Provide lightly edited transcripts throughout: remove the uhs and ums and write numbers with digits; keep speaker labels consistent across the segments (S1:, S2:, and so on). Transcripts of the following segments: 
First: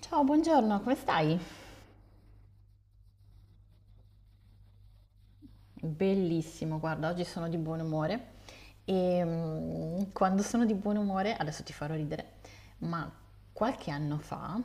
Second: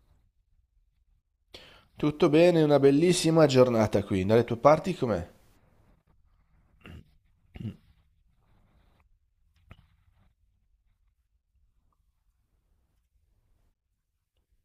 S1: Ciao, buongiorno, come stai?
S2: Tutto bene, una bellissima giornata qui. Dalle tue parti com'è?
S1: Bellissimo, guarda, oggi sono di buon umore e quando sono di buon umore, adesso ti farò ridere, ma qualche anno fa,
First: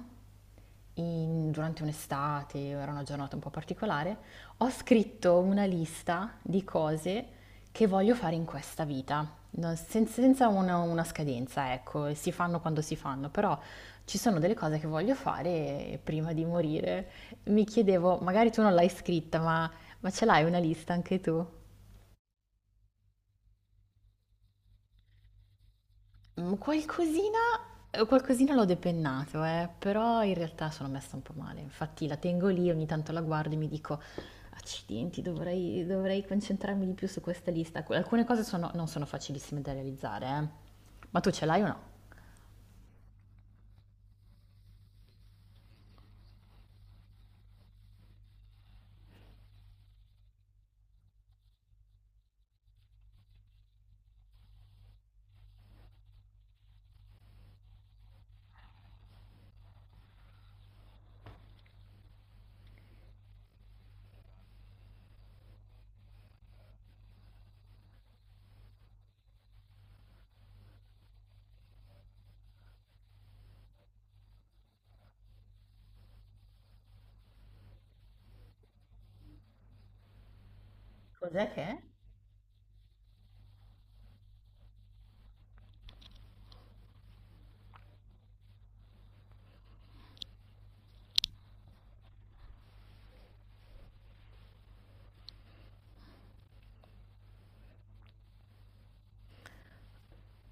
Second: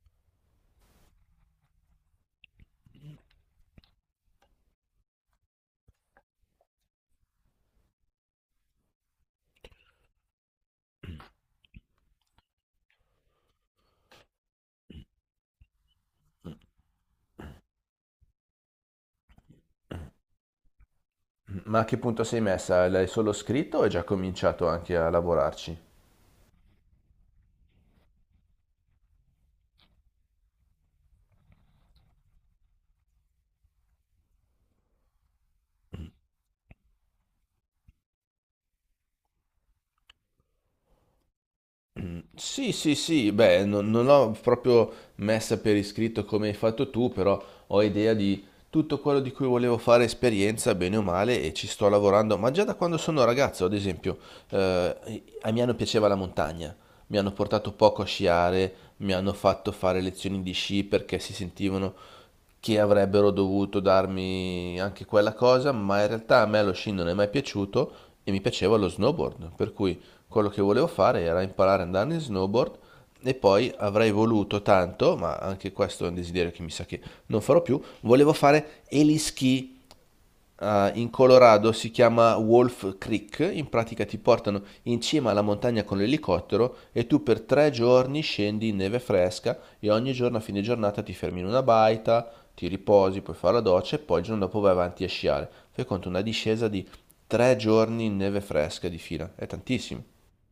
S1: durante un'estate, era una giornata un po' particolare, ho scritto una lista di cose che voglio fare in questa vita, senza una scadenza, ecco, e si fanno quando si fanno, però ci sono delle cose che voglio fare prima di morire. Mi chiedevo, magari tu non l'hai scritta, ma ce l'hai una lista anche tu?
S2: Ma a che punto sei messa? L'hai solo scritto o hai già cominciato anche a lavorarci?
S1: Mm, qualcosina, qualcosina l'ho depennato, però in realtà sono messa un po' male. Infatti la tengo lì, ogni tanto la guardo e mi dico, accidenti, dovrei concentrarmi di più su questa lista. Non sono facilissime da realizzare, eh. Ma tu ce l'hai o no?
S2: Sì, sì, sì, beh, non l'ho proprio messa per iscritto come hai fatto tu, però ho idea di tutto quello di cui volevo fare esperienza, bene o male, e ci sto lavorando, ma già da quando sono ragazzo, ad esempio, a Milano piaceva la montagna, mi hanno portato poco a sciare, mi hanno fatto fare lezioni di sci perché si sentivano che avrebbero dovuto darmi anche quella cosa, ma in realtà a me lo sci non è mai piaciuto e mi piaceva lo snowboard, per cui quello che volevo fare era imparare ad andare in snowboard, e poi avrei voluto tanto, ma anche questo è un desiderio che mi sa che non farò più, volevo fare eliski in
S1: Cos'è che?
S2: Colorado,
S1: È?
S2: si chiama Wolf Creek, in pratica ti portano in cima alla montagna con l'elicottero e tu per 3 giorni scendi in neve fresca e ogni giorno a fine giornata ti fermi in una baita, ti riposi, puoi fare la doccia e poi il giorno dopo vai avanti a sciare. Fai conto una discesa di 3 giorni in neve fresca di fila, è tantissimo.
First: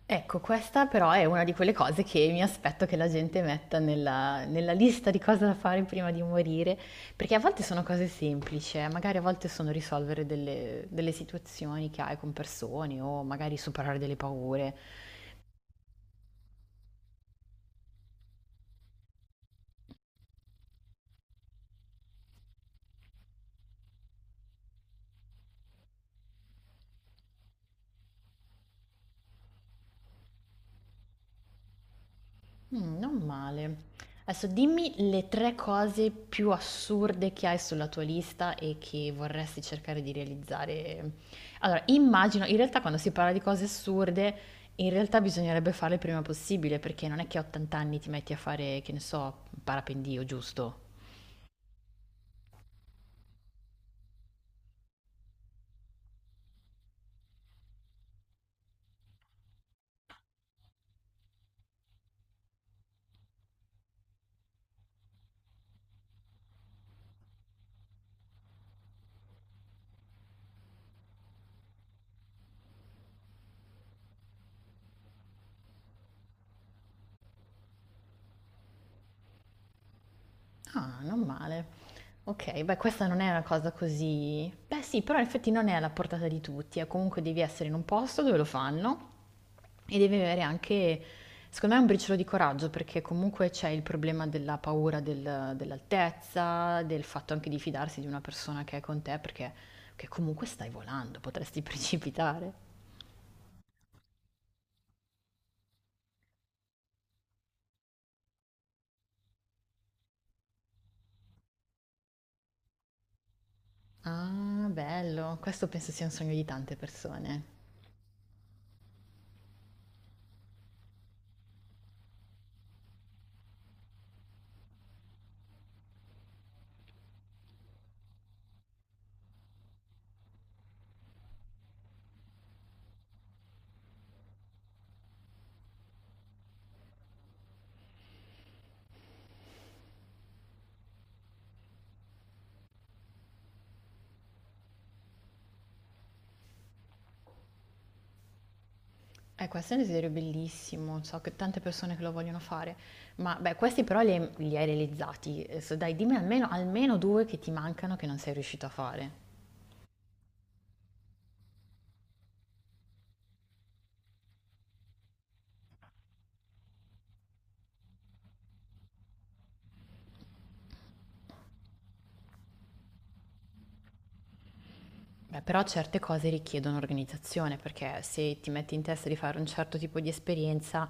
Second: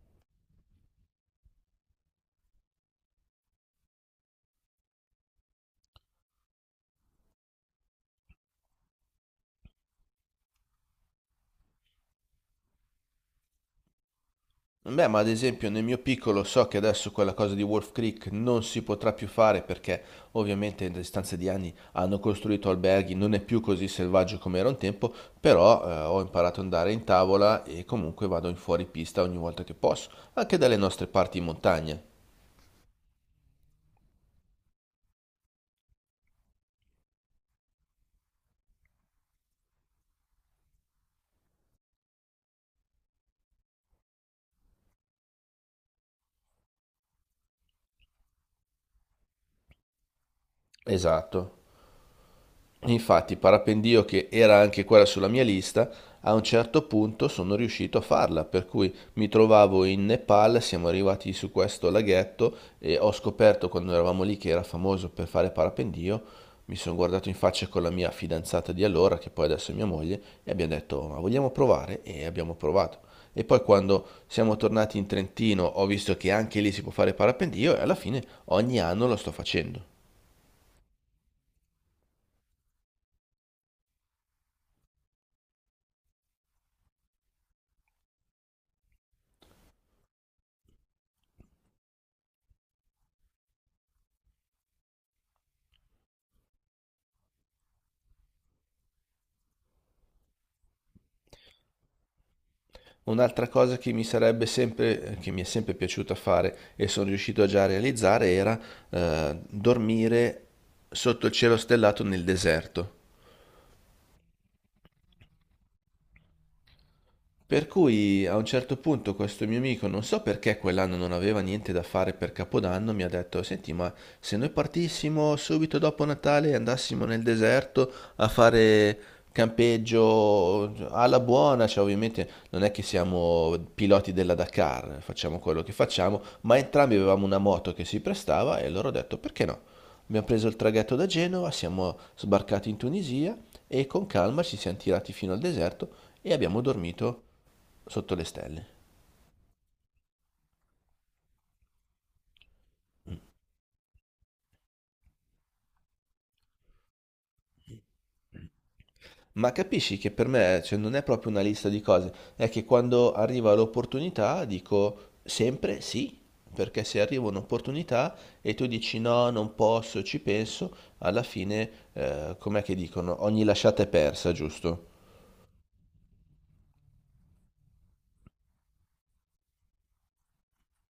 S1: Ecco, questa però è una di quelle cose che mi aspetto che la gente metta nella lista di cose da fare prima di morire, perché a volte sono cose semplici, magari a volte sono risolvere delle situazioni che hai con persone o magari superare delle paure.
S2: Beh, ma ad esempio nel mio piccolo so che adesso quella cosa di Wolf Creek non si potrà più fare perché ovviamente in distanza di anni hanno costruito alberghi, non è più così selvaggio come era un tempo, però ho imparato ad andare in tavola e comunque vado in fuori pista ogni volta che posso, anche dalle nostre parti in montagna.
S1: Non male. Adesso dimmi le 3 cose più assurde che hai sulla tua lista e che vorresti cercare di realizzare. Allora, immagino in realtà quando si parla di cose assurde, in realtà bisognerebbe farle il prima possibile, perché non è che a 80 anni ti metti a fare, che ne so, parapendio, giusto?
S2: Esatto. Infatti, parapendio che era anche quella sulla mia lista, a un certo punto sono riuscito a farla, per cui mi trovavo in Nepal, siamo arrivati su questo laghetto e ho scoperto quando eravamo lì che era famoso per fare parapendio, mi sono guardato in faccia con la mia fidanzata di allora, che poi adesso è mia moglie, e abbiamo detto ma vogliamo provare? E abbiamo provato. E poi quando siamo tornati in Trentino ho visto che anche lì si può fare parapendio e alla fine ogni anno lo sto facendo.
S1: Ah, non male. Ok, beh, questa non è una cosa così... Beh, sì, però in effetti non è alla portata di tutti, comunque devi essere in un posto dove lo fanno e devi avere anche, secondo me, un briciolo di coraggio, perché comunque c'è il problema della paura dell'altezza, del fatto anche di fidarsi di una persona che è con te, perché che comunque stai volando, potresti precipitare.
S2: Un'altra cosa che mi sarebbe sempre, che mi è sempre piaciuto fare e sono riuscito a già realizzare era dormire sotto il cielo stellato nel deserto.
S1: Ah, bello, questo penso sia un sogno di tante persone.
S2: Per cui a un certo punto questo mio amico, non so perché quell'anno non aveva niente da fare per Capodanno, mi ha detto, senti, ma se noi partissimo subito dopo Natale e andassimo nel deserto a fare campeggio alla buona, cioè ovviamente non è che siamo piloti della Dakar, facciamo quello che facciamo, ma entrambi avevamo una moto che si prestava e allora ho detto, perché no? Abbiamo preso il traghetto da Genova, siamo sbarcati in Tunisia e con calma ci siamo tirati fino al deserto e abbiamo dormito. Sotto le stelle.
S1: Questo è un desiderio bellissimo, so che tante persone che lo vogliono fare, ma beh, questi però li hai realizzati. Adesso dai, dimmi almeno due che ti mancano che non sei riuscito a fare.
S2: Ma capisci che per me, cioè, non è proprio una lista di cose, è che quando arriva l'opportunità dico sempre sì, perché se arriva un'opportunità e tu dici no, non posso, ci penso, alla fine, com'è che dicono? Ogni lasciata è persa, giusto?
S1: Beh, però certe cose richiedono organizzazione, perché se ti metti in testa di fare un certo tipo di esperienza,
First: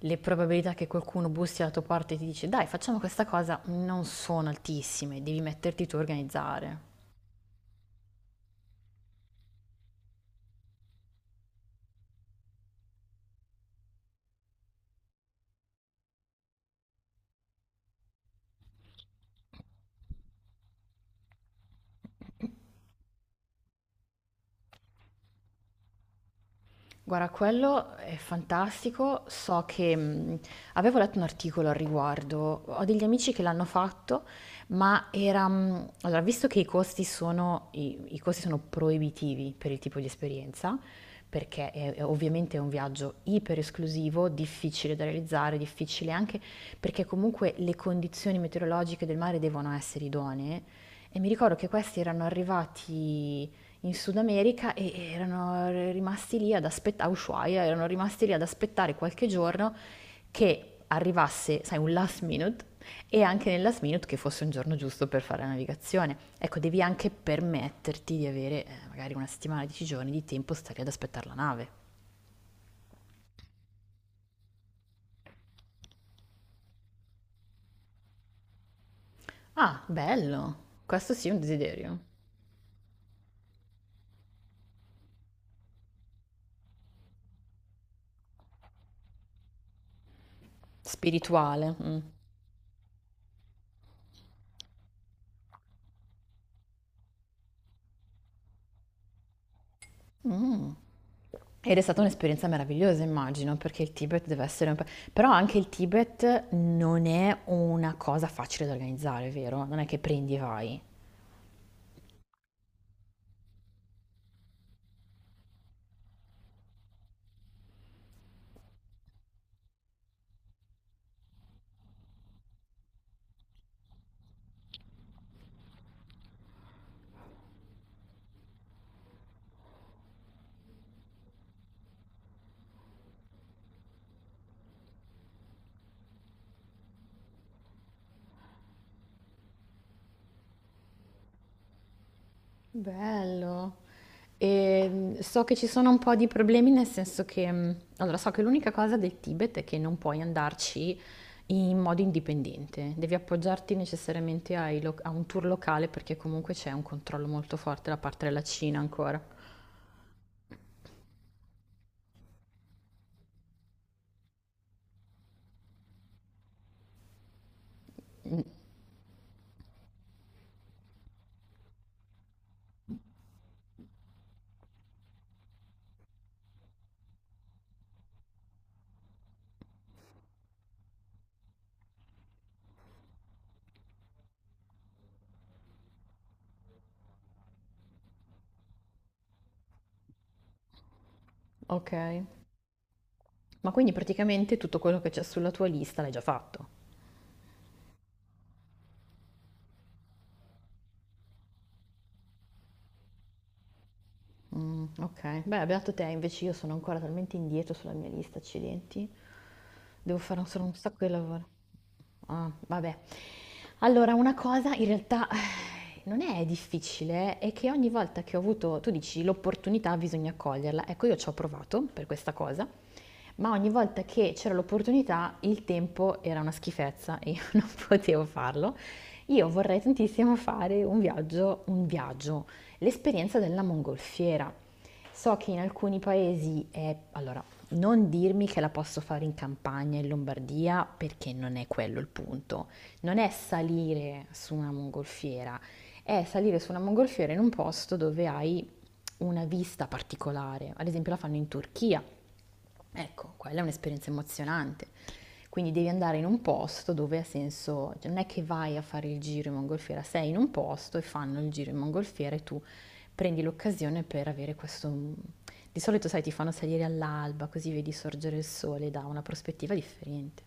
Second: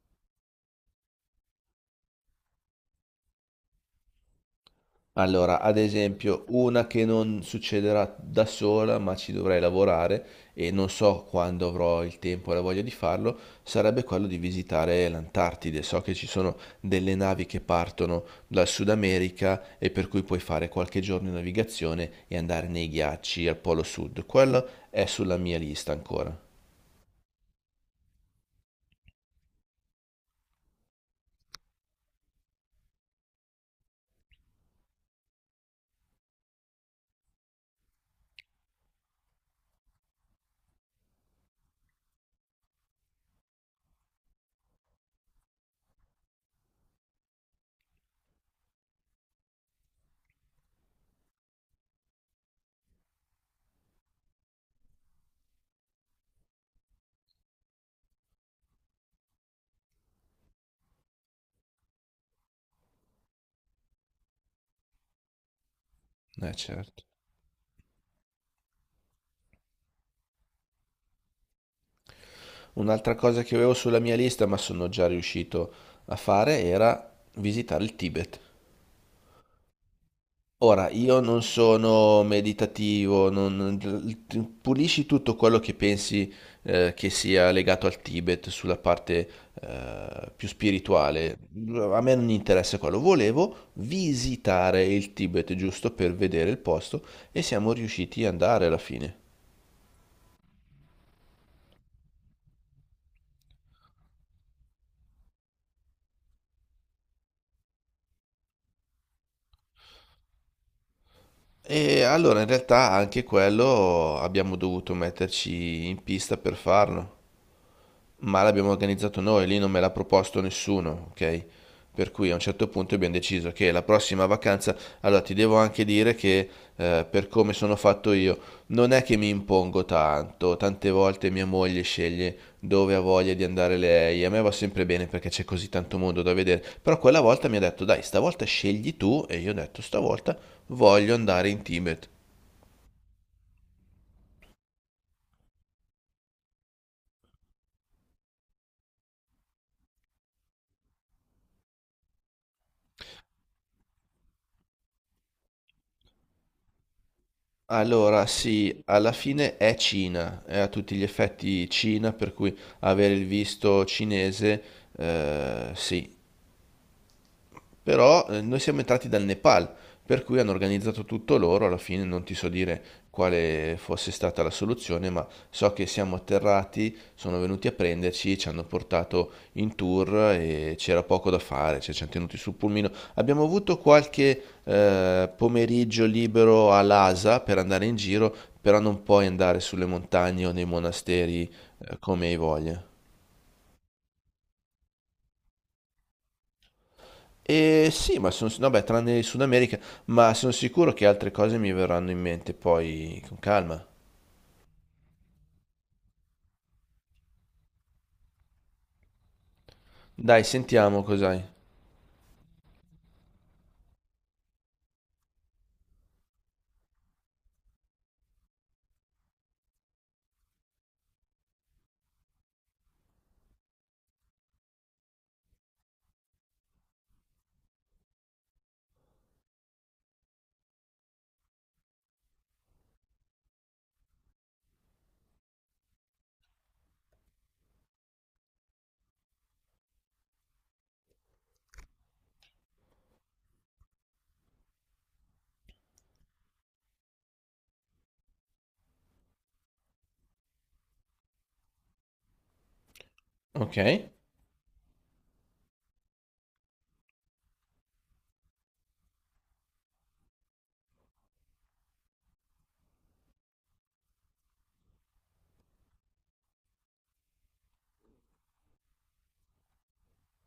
S1: le probabilità che qualcuno bussi alla tua porta e ti dice dai, facciamo questa cosa non sono altissime, devi
S2: Allora, ad
S1: metterti tu a
S2: esempio,
S1: organizzare.
S2: una che non succederà da sola, ma ci dovrei lavorare e non so quando avrò il tempo e la voglia di farlo, sarebbe quello di visitare l'Antartide. So che ci sono delle navi che partono dal Sud America e per cui puoi fare qualche giorno di navigazione e andare nei ghiacci al Polo Sud. Quello è sulla mia lista ancora.
S1: Guarda, quello è fantastico. So che avevo letto un articolo al riguardo, ho degli amici che l'hanno fatto, ma era... allora, visto che i costi sono, i costi sono proibitivi per il tipo di esperienza, perché è ovviamente è un viaggio iper esclusivo, difficile da realizzare, difficile anche perché comunque le condizioni meteorologiche del mare devono essere idonee. E mi ricordo che questi erano arrivati in Sud America e erano rimasti lì ad aspettare, Ushuaia, erano rimasti lì ad aspettare qualche giorno che arrivasse, sai, un last minute e anche nel last minute che fosse un giorno giusto per fare la navigazione.
S2: Eh
S1: Ecco, devi
S2: certo.
S1: anche permetterti di avere magari una settimana, 10 giorni di tempo stare ad aspettare la nave.
S2: Un'altra cosa che avevo sulla mia lista, ma sono già riuscito a fare, era visitare il Tibet.
S1: Ah, bello!
S2: Ora,
S1: Questo
S2: io
S1: sì è un
S2: non
S1: desiderio
S2: sono meditativo, pulisci tutto quello che pensi che sia legato al Tibet sulla parte più spirituale.
S1: spirituale.
S2: A
S1: Mm.
S2: me non interessa quello. Volevo visitare il Tibet giusto per vedere il posto e siamo riusciti ad andare alla fine.
S1: Mh. Ed è stata un'esperienza meravigliosa immagino, perché il Tibet deve essere un pa però anche il Tibet non è una cosa facile da organizzare, vero? Non è che prendi e vai.
S2: E allora in realtà anche quello abbiamo dovuto metterci in pista per farlo. Ma l'abbiamo organizzato noi, lì non me l'ha proposto nessuno, ok? Per cui a un certo punto abbiamo deciso che la prossima vacanza, allora ti devo anche dire che per come sono fatto io, non è che mi impongo tanto, tante volte mia moglie sceglie dove ha voglia di andare lei, a me va sempre bene perché c'è così tanto mondo da vedere, però quella volta mi ha detto dai, stavolta scegli tu e io ho detto stavolta voglio andare in Tibet.
S1: Bello. So che ci sono un po' di problemi nel senso che, mhmm, allora so che l'unica cosa del Tibet è che non puoi andarci in modo indipendente, devi appoggiarti necessariamente ai loc a un tour locale perché comunque c'è un controllo molto forte da
S2: Allora,
S1: parte della Cina
S2: sì, alla
S1: ancora.
S2: fine è Cina, è a tutti gli effetti Cina, per cui avere il visto cinese, sì, però
S1: Mh,
S2: noi siamo entrati dal Nepal, per cui hanno organizzato tutto loro, alla fine non ti so dire quale fosse stata la soluzione, ma so che siamo atterrati, sono venuti a prenderci, ci hanno portato in tour e c'era poco da fare, cioè ci hanno tenuti sul pulmino. Abbiamo avuto qualche pomeriggio libero a Lhasa per andare in giro, però non puoi andare sulle montagne o nei monasteri
S1: okay.
S2: come hai voglia.
S1: Ma quindi praticamente tutto quello che c'è sulla tua lista l'hai già fatto?
S2: E sì, ma sono, no, beh, tranne il Sud America, ma sono sicuro che altre cose mi verranno in mente poi con calma.
S1: Mm, ok, beh, beato te, invece io sono ancora talmente indietro sulla mia lista, accidenti. Devo fare
S2: Dai,
S1: ancora un
S2: sentiamo
S1: sacco di
S2: cos'hai.
S1: lavoro. Ah, vabbè. Allora, una cosa in realtà non è difficile, è che ogni volta che ho avuto, tu dici, l'opportunità bisogna coglierla. Ecco, io ci ho provato per questa cosa. Ma ogni volta che c'era l'opportunità, il tempo era una schifezza e io non potevo farlo. Io vorrei tantissimo fare un viaggio, l'esperienza della mongolfiera. So che in alcuni paesi è... Allora, non dirmi che la posso fare in campagna, in Lombardia, perché non è quello il punto. Non è salire su una mongolfiera, è salire su una mongolfiera in un posto dove hai una vista particolare. Ad esempio la fanno in Turchia, ecco, quella è
S2: Ok?
S1: un'esperienza emozionante. Quindi devi andare in un posto dove ha senso, cioè, non è che vai a fare il giro in mongolfiera, sei in un posto e fanno il giro in mongolfiera e tu prendi l'occasione per avere questo... mm, di solito, sai, ti fanno salire all'alba, così vedi sorgere il sole da una prospettiva differente.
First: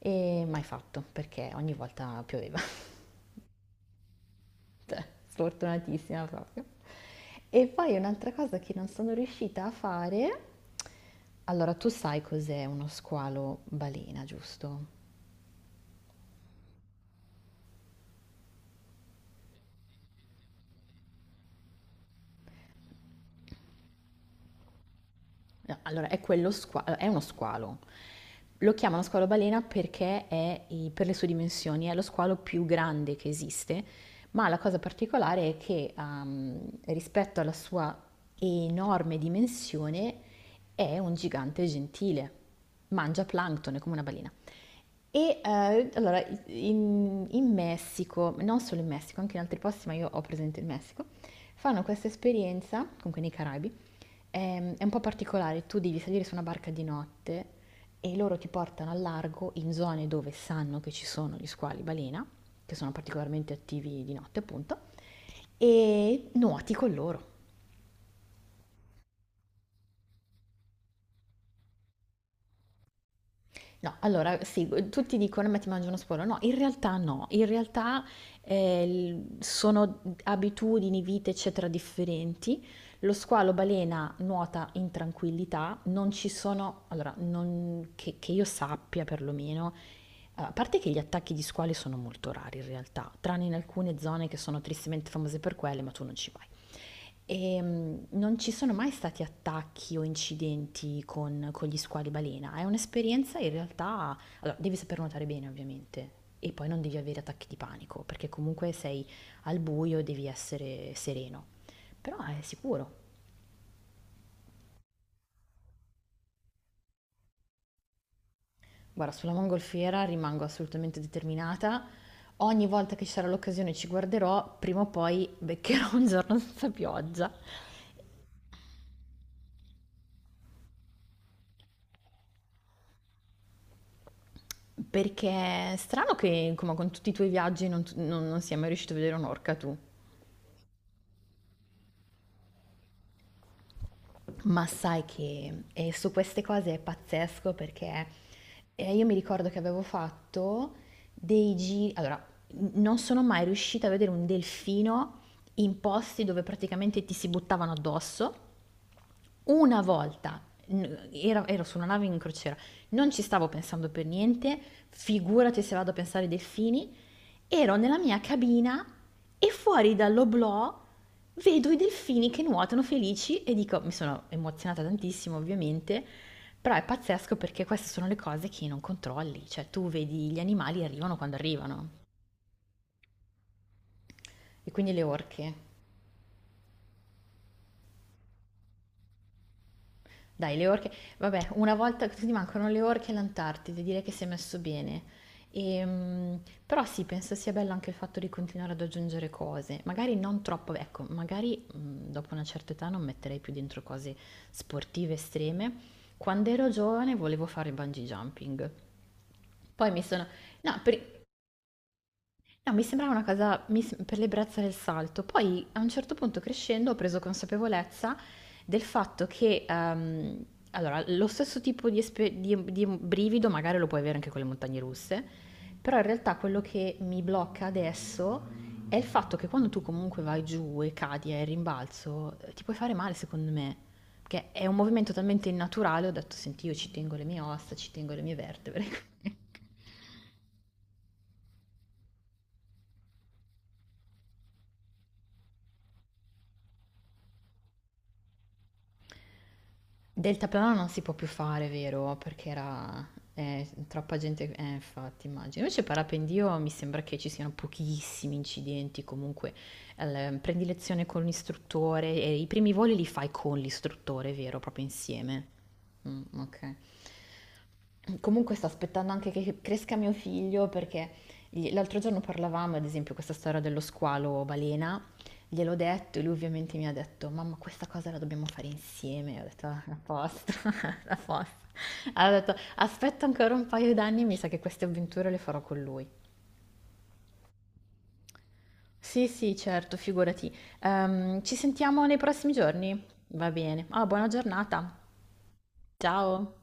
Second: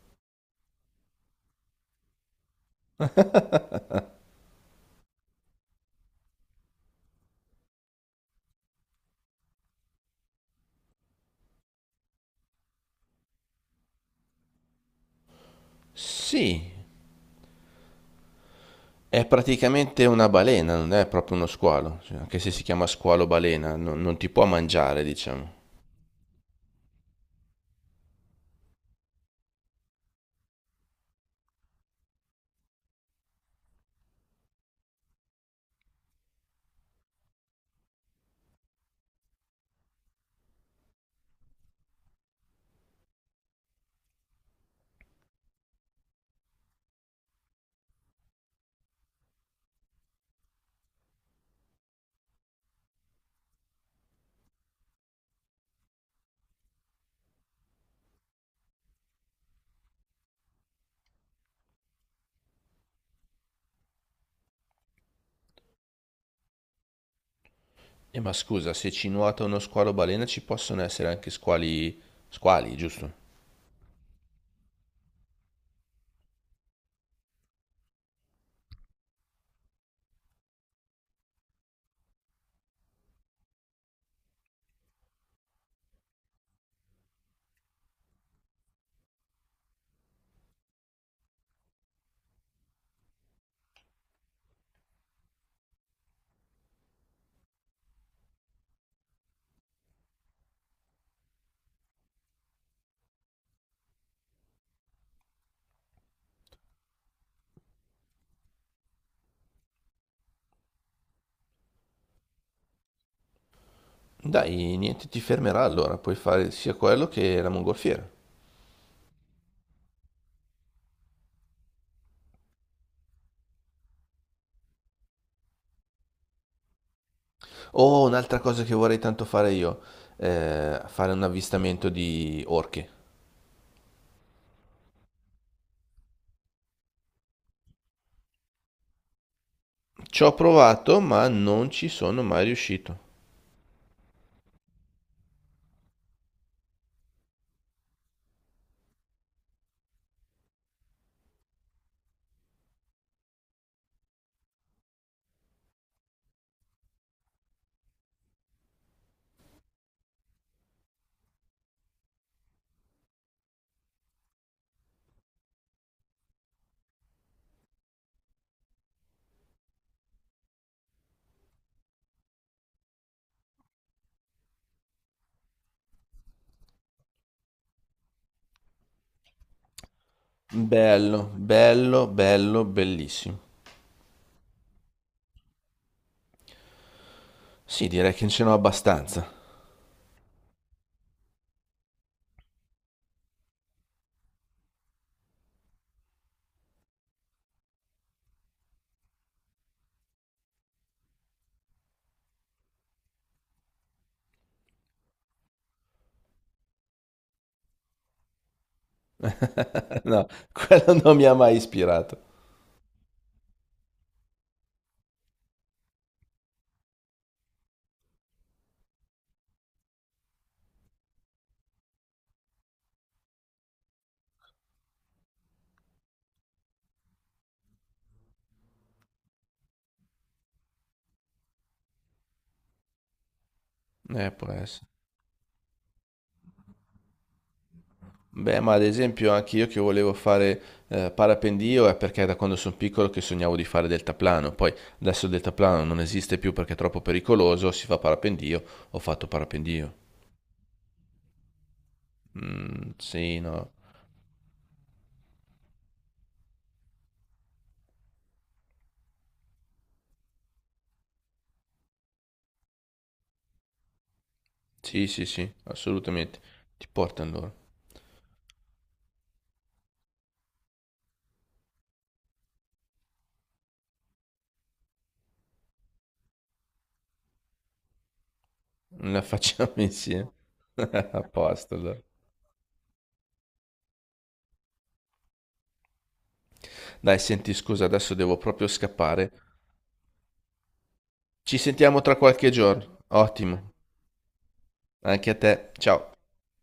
S1: E mai fatto, perché ogni volta pioveva. Cioè, sfortunatissima proprio. E poi un'altra cosa che non sono riuscita a fare, allora tu sai cos'è uno squalo balena, giusto?
S2: Sì, è praticamente una balena, non è proprio uno squalo, cioè, anche se si chiama squalo balena, non, non ti può mangiare, diciamo.
S1: No, allora è quello squalo, è uno squalo. Lo chiamano squalo balena perché per le sue dimensioni è lo squalo più grande che esiste, ma la cosa particolare è che rispetto alla sua enorme dimensione è un gigante gentile, mangia plancton, è come una balena. E allora, in Messico, non solo in Messico, anche in altri posti, ma io ho presente il Messico, fanno questa esperienza, comunque nei Caraibi, è un po' particolare, tu devi salire su una barca di notte e loro ti portano al largo in zone dove sanno che ci sono gli squali balena, che sono particolarmente attivi di notte appunto, e nuoti con loro.
S2: E ma scusa, se ci nuota uno squalo balena ci possono essere anche squali, giusto?
S1: No, allora sì, tutti dicono: "Ma ti mangi uno sporo". No, in realtà no, in realtà, sono abitudini, vite, eccetera, differenti. Lo squalo balena nuota in tranquillità, non ci sono allora, non che io sappia perlomeno, eh, a parte che gli attacchi di squali sono molto rari in realtà, tranne in alcune zone che sono tristemente famose per quelle, ma tu non ci vai. E non ci sono mai stati attacchi o incidenti con gli squali balena. È un'esperienza in realtà. Allora, devi saper nuotare bene, ovviamente, e poi non devi avere attacchi di panico, perché comunque sei al buio e devi essere sereno. Però è sicuro.
S2: Dai, niente ti fermerà allora, puoi fare sia quello che la mongolfiera.
S1: Guarda, sulla mongolfiera rimango assolutamente determinata. Ogni volta che ci sarà l'occasione ci guarderò, prima o poi beccherò un giorno senza pioggia.
S2: Oh, un'altra cosa che vorrei tanto fare io, fare un avvistamento di orche.
S1: Perché è strano che, come con tutti i tuoi viaggi, non, tu- non- non sia mai riuscito a vedere un'orca tu.
S2: Ci ho provato, ma non ci sono mai riuscito.
S1: Ma sai che su queste cose è pazzesco perché io mi ricordo che avevo fatto dei giri, allora non sono mai riuscita a vedere un delfino in posti dove praticamente ti si buttavano addosso. Una volta ero su una nave in crociera, non ci stavo pensando per niente, figurati se vado a pensare ai delfini. Ero nella mia cabina e fuori dall'oblò vedo i delfini che nuotano felici e dico, mi sono emozionata tantissimo ovviamente, però è pazzesco perché queste sono le cose che non controlli, cioè tu vedi gli animali arrivano
S2: Bello,
S1: quando arrivano
S2: bello, bello, bellissimo.
S1: e quindi le orche.
S2: Sì, direi che ce n'ho abbastanza.
S1: Dai, le orche, vabbè, una volta che ti mancano le orche e l'Antartide, direi che si è messo bene. Però sì, penso sia bello anche il fatto di continuare ad aggiungere cose, magari non troppo, ecco, magari dopo una certa età non metterei più dentro cose sportive estreme. Quando ero giovane volevo fare bungee jumping. Poi mi
S2: No,
S1: sono... No,
S2: quello non
S1: per-
S2: mi ha mai ispirato.
S1: No, mi sembrava una cosa per l'ebbrezza del salto. Poi a un certo punto crescendo ho preso consapevolezza del fatto che, allora, lo stesso tipo di brivido magari lo puoi avere anche con le montagne russe, però in realtà quello che mi blocca adesso è il fatto che quando tu comunque vai giù e cadi e rimbalzo, ti puoi fare male secondo me,
S2: Può
S1: perché è un
S2: essere.
S1: movimento talmente innaturale, ho detto, senti, io ci tengo le mie ossa, ci tengo le mie
S2: Beh, ma ad
S1: vertebre.
S2: esempio anche io che volevo fare parapendio è perché da quando sono piccolo che sognavo di fare deltaplano. Poi adesso il deltaplano non esiste più perché è troppo pericoloso, si fa parapendio, ho fatto parapendio.
S1: Deltaplano non si può più fare, vero? Perché
S2: Mm,
S1: era
S2: sì, no.
S1: troppa gente, infatti, immagino. Invece parapendio mi sembra che ci siano pochissimi incidenti, comunque prendi lezione con l'istruttore e i primi voli li fai con l'istruttore, vero? Proprio
S2: Sì, sì, sì,
S1: insieme. Mm,
S2: assolutamente.
S1: ok.
S2: Ti porto allora.
S1: Comunque sto aspettando anche che cresca mio figlio perché l'altro giorno parlavamo, ad esempio, questa storia dello squalo balena. Gliel'ho detto e lui ovviamente mi ha detto: "Mamma questa cosa la dobbiamo fare
S2: La
S1: insieme". E ho detto:
S2: facciamo
S1: "Ah, a
S2: insieme.
S1: posto, a
S2: A
S1: posto".
S2: posto allora.
S1: Allora ho detto: "Aspetta ancora un paio d'anni, mi sa che queste avventure le farò con lui".
S2: Dai, senti, scusa, adesso devo proprio
S1: Sì,
S2: scappare.
S1: sì, certo, figurati. Ci
S2: Ci sentiamo
S1: sentiamo
S2: tra
S1: nei
S2: qualche
S1: prossimi
S2: giorno.
S1: giorni? Va
S2: Ottimo.
S1: bene. Ah, buona giornata.
S2: Anche a te. Ciao.
S1: Ciao.